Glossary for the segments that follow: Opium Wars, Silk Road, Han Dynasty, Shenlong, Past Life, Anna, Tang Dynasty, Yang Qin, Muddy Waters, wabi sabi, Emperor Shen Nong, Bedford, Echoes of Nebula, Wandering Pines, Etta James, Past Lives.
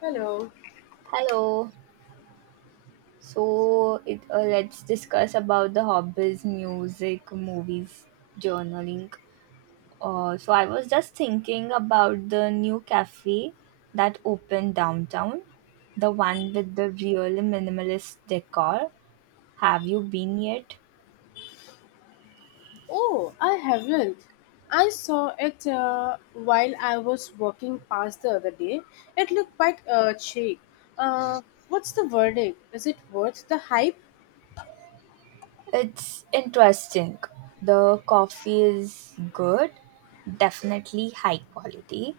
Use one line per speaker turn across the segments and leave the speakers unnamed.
Hello.
Hello. So it Let's discuss about the hobbies, music, movies, journaling. So I was just thinking about the new cafe that opened downtown, the one with the really minimalist decor. Have you been yet?
Oh, I haven't. I saw it while I was walking past the other day. It looked quite chic. Uh, what's the verdict? Is it worth the hype?
It's interesting. The coffee is good, definitely high quality,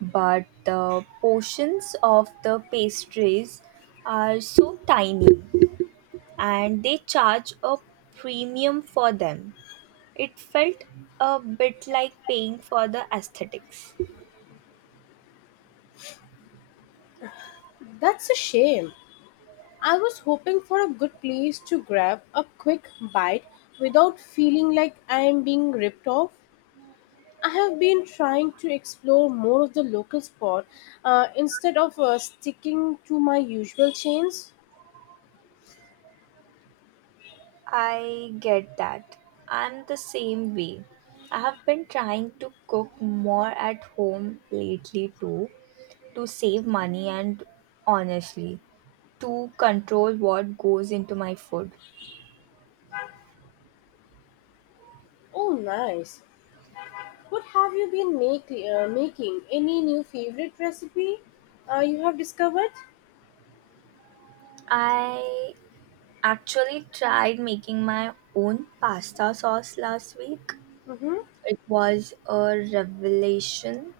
but the portions of the pastries are so tiny and they charge a premium for them. It felt a bit like paying for the aesthetics.
That's a shame. I was hoping for a good place to grab a quick bite without feeling like I am being ripped off. I have been trying to explore more of the local spot instead of sticking to my usual chains.
I get that. I'm the same way. I have been trying to cook more at home lately too, to save money and, honestly, to control what goes into my food.
Oh, nice. What have you been making? Any new favorite recipe you have discovered?
I actually tried making my own pasta sauce last week.
Hmm.
It was a revelation,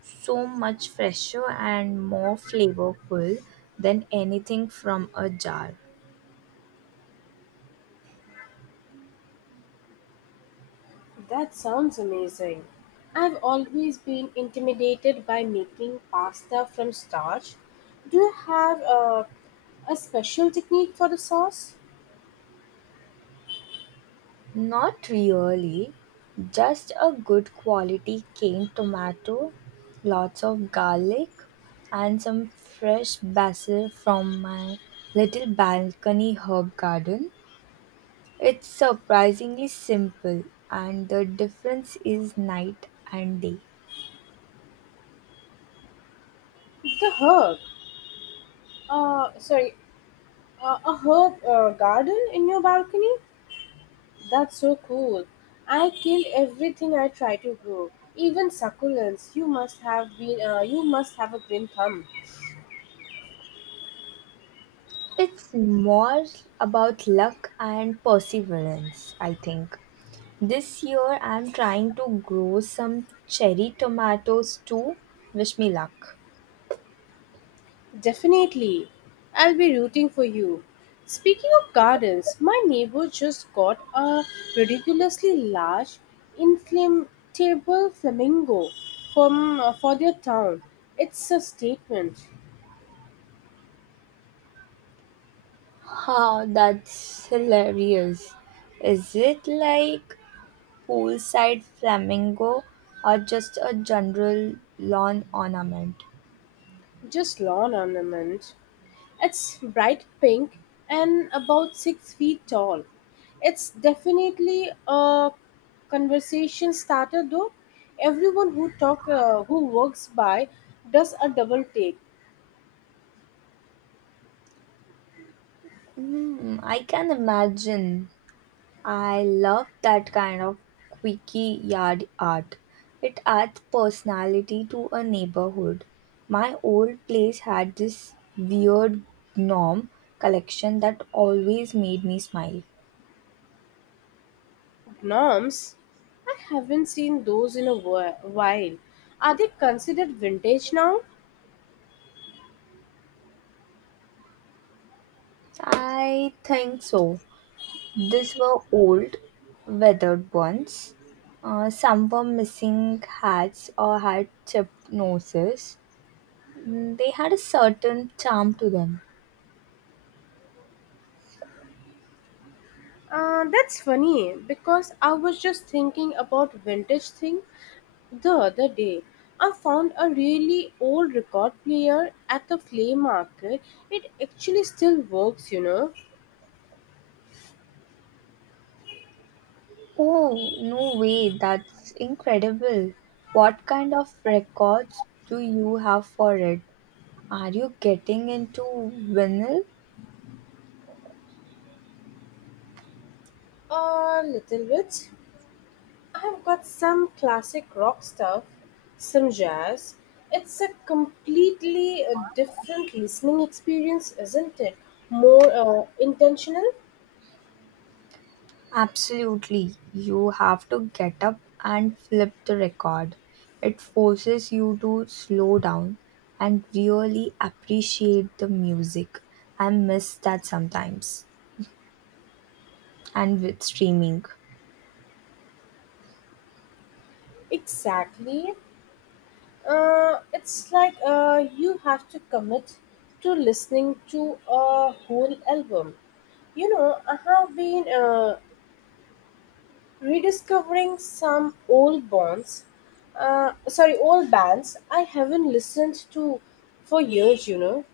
so much fresher and more flavorful than anything from a jar.
That sounds amazing. I've always been intimidated by making pasta from starch. Do you have a special technique for the sauce?
Not really, just a good quality canned tomato, lots of garlic, and some fresh basil from my little balcony herb garden. It's surprisingly simple, and the difference is night and day.
The herb, uh, sorry, a herb garden in your balcony? That's so cool. I kill everything I try to grow, even succulents. You must have a green thumb.
It's more about luck and perseverance, I think. This year I'm trying to grow some cherry tomatoes too. Wish me luck.
Definitely. I'll be rooting for you. Speaking of gardens, my neighbor just got a ridiculously large inflatable flamingo from for their town. It's a statement,
Huh, that's hilarious. Is it like poolside flamingo or just a general lawn ornament?
just lawn ornament. It's bright pink and about 6 feet tall. It's definitely a conversation starter, though. Everyone who talk who works by does a double take.
Hmm, I can imagine. I love that kind of quirky yard art. It adds personality to a neighborhood. My old place had this weird gnome collection that always made me smile.
Gnomes, I haven't seen those in a while. Are they considered vintage now?
I think so. These were old, weathered ones. Some were missing hats or had chipped noses. Mm, they had a certain charm to them.
That's funny because I was just thinking about vintage thing. The other day, I found a really old record player at the flea market. It actually still works,
Oh, no way, that's incredible. What kind of records do you have for it? Are you getting into vinyl?
A little bit. I've got some classic rock stuff, some jazz. It's a completely different listening experience, isn't it? More intentional.
Absolutely. You have to get up and flip the record. It forces you to slow down and really appreciate the music. I miss that sometimes. And with streaming.
Exactly. It's like you have to commit to listening to a whole album. I have been rediscovering some old bonds. Old bands I haven't listened to for years.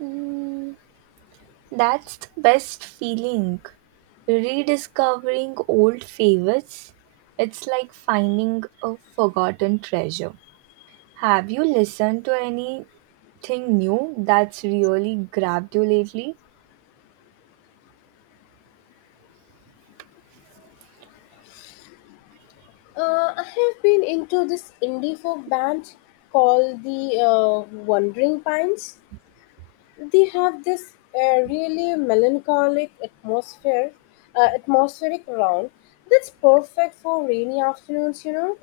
Mm, that's the best feeling. Rediscovering old favorites. It's like finding a forgotten treasure. Have you listened to anything new that's really grabbed you lately?
I have been into this indie folk band called the Wandering Pines. They have this really melancholic atmosphere, atmospheric round that's perfect for rainy afternoons.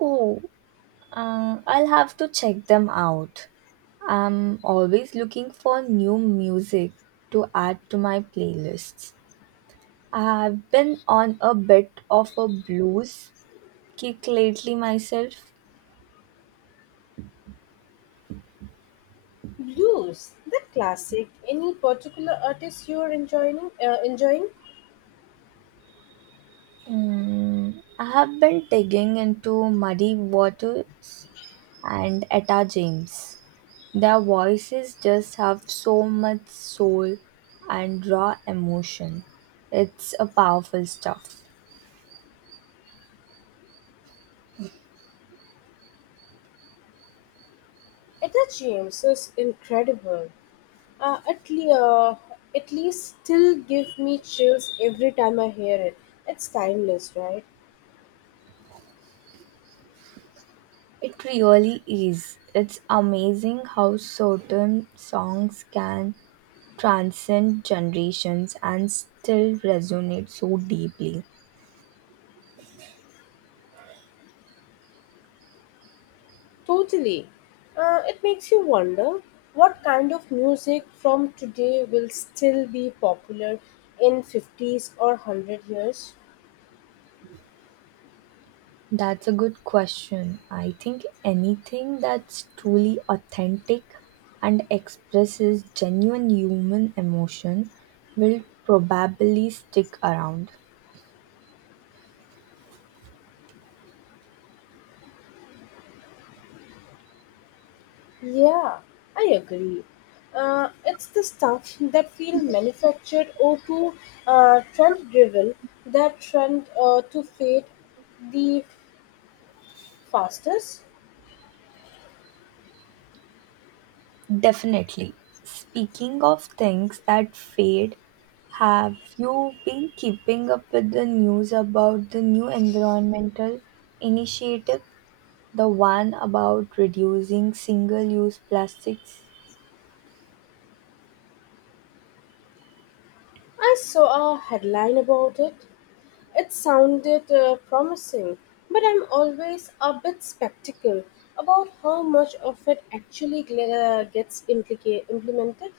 Oh, I'll have to check them out. I'm always looking for new music to add to my playlists. I've been on a bit of a blues kick lately myself.
Blues, the classic. Any particular artist you're enjoying?
Mm, I have been digging into Muddy Waters and Etta James. Their voices just have so much soul and raw emotion. It's a powerful stuff.
Etta James is incredible. Uh, at, le- uh, at least still give me chills every time I hear it. It's timeless, right?
It really is. It's amazing how certain songs can transcend generations and still resonate so deeply.
Totally. It makes you wonder what kind of music from today will still be popular in 50s or 100 years.
That's a good question. I think anything that's truly authentic and expresses genuine human emotion will probably stick around.
Yeah, I agree. It's the stuff that feels manufactured or too trend driven that trend to fade the fastest.
Definitely. Speaking of things that fade, have you been keeping up with the news about the new environmental initiative? The one about reducing single use plastics?
I saw a headline about it. It sounded promising, but I'm always a bit skeptical about how much of it actually implemented.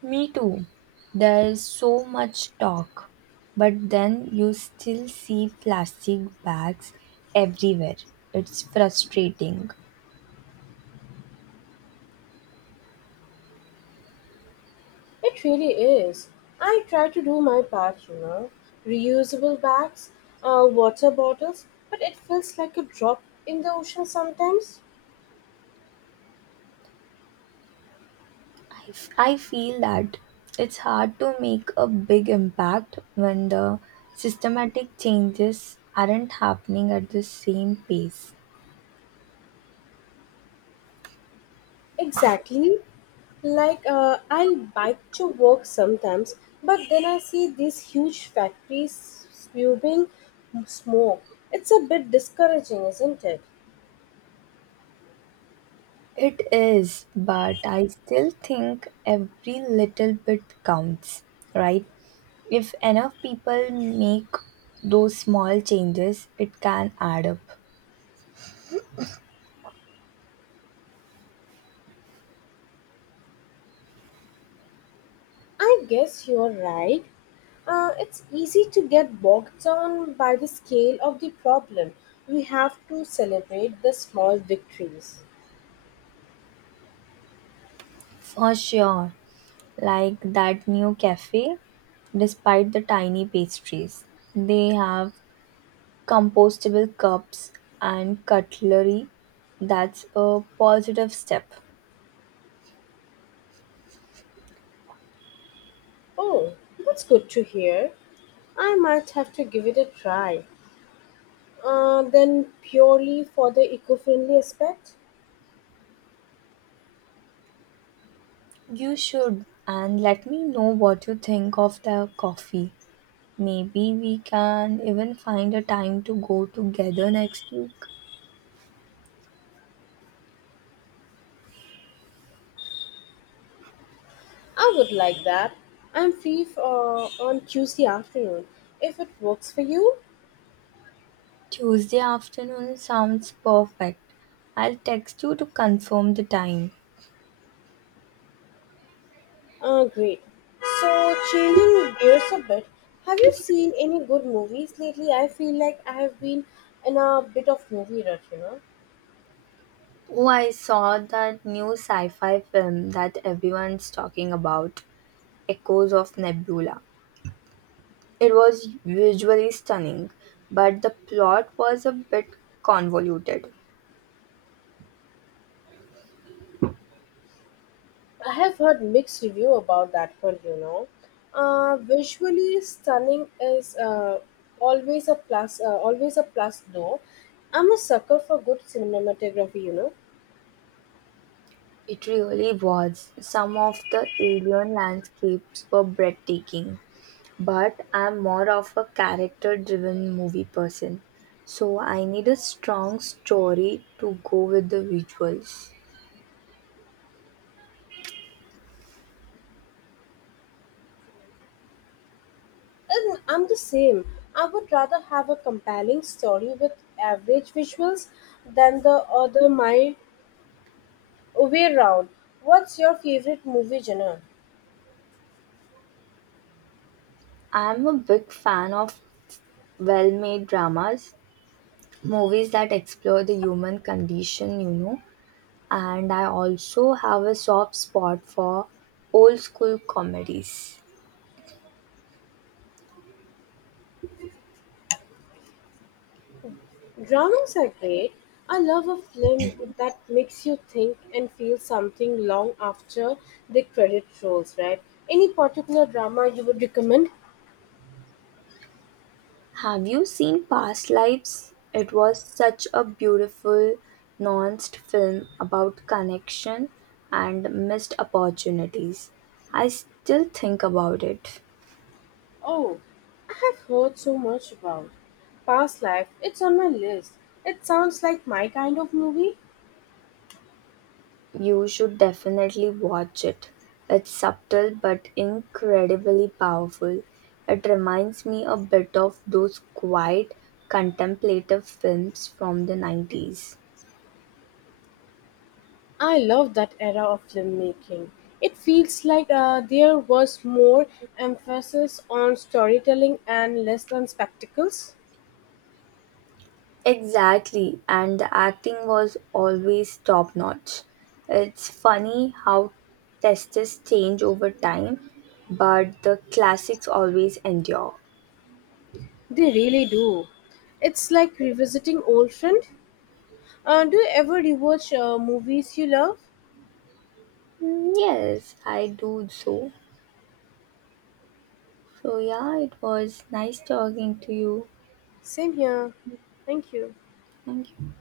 Me too. There's so much talk, but then you still see plastic bags everywhere. It's frustrating.
It really is. I try to do my part, Reusable bags, water bottles, but it feels like a drop in the ocean sometimes.
I feel that it's hard to make a big impact when the systematic changes aren't happening at the same pace.
Exactly. Like I'll bike to work sometimes, but then I see these huge factories spewing smoke. It's a bit discouraging, isn't it?
It is, but I still think every little bit counts, right? If enough people make those small changes, it can add up.
I guess you're right. It's easy to get bogged down by the scale of the problem. We have to celebrate the small victories.
For sure, like that new cafe, despite the tiny pastries, they have compostable cups and cutlery. That's a positive step.
Oh, that's good to hear. I might have to give it a try. Then, purely for the eco friendly aspect?
You should, and let me know what you think of the coffee. Maybe we can even find a time to go together next week.
I would like that. I'm on Tuesday afternoon if it works for you.
Tuesday afternoon sounds perfect. I'll text you to confirm the time.
Ah, great. So, changing gears a bit, have you seen any good movies lately? I feel like I have been in a bit of movie rut,
Oh, I saw that new sci fi film that everyone's talking about, Echoes of Nebula. It was visually stunning, but the plot was a bit convoluted.
I have heard mixed review about that one, Visually stunning is always a always a plus though. I'm a sucker for good cinematography,
It really was. Some of the alien landscapes were breathtaking, but I'm more of a character driven movie person, so I need a strong story to go with the visuals.
And I'm the same. I would rather have a compelling story with average visuals than the other my We're round. What's your favorite movie genre?
I'm a big fan of well made dramas, movies that explore the human condition, you know, and I also have a soft spot for old school comedies.
Dramas are great. I love a film that makes you think and feel something long after the credit rolls, right? Any particular drama you would recommend?
Have you seen Past Lives? It was such a beautiful, nuanced film about connection and missed opportunities. I still think about it.
Oh, I have heard so much about. Past Life, it's on my list. It sounds like my kind of movie.
You should definitely watch it. It's subtle but incredibly powerful. It reminds me a bit of those quiet, contemplative films from the 90s.
I love that era of filmmaking. It feels like there was more emphasis on storytelling and less on spectacles.
Exactly, and the acting was always top notch. It's funny how tastes change over time, but the classics always endure.
They really do. It's like revisiting old friend. Do you ever rewatch movies you love?
Mm, yes, I do so. So, yeah, it was nice talking to you.
Same here. Thank you.
Thank you.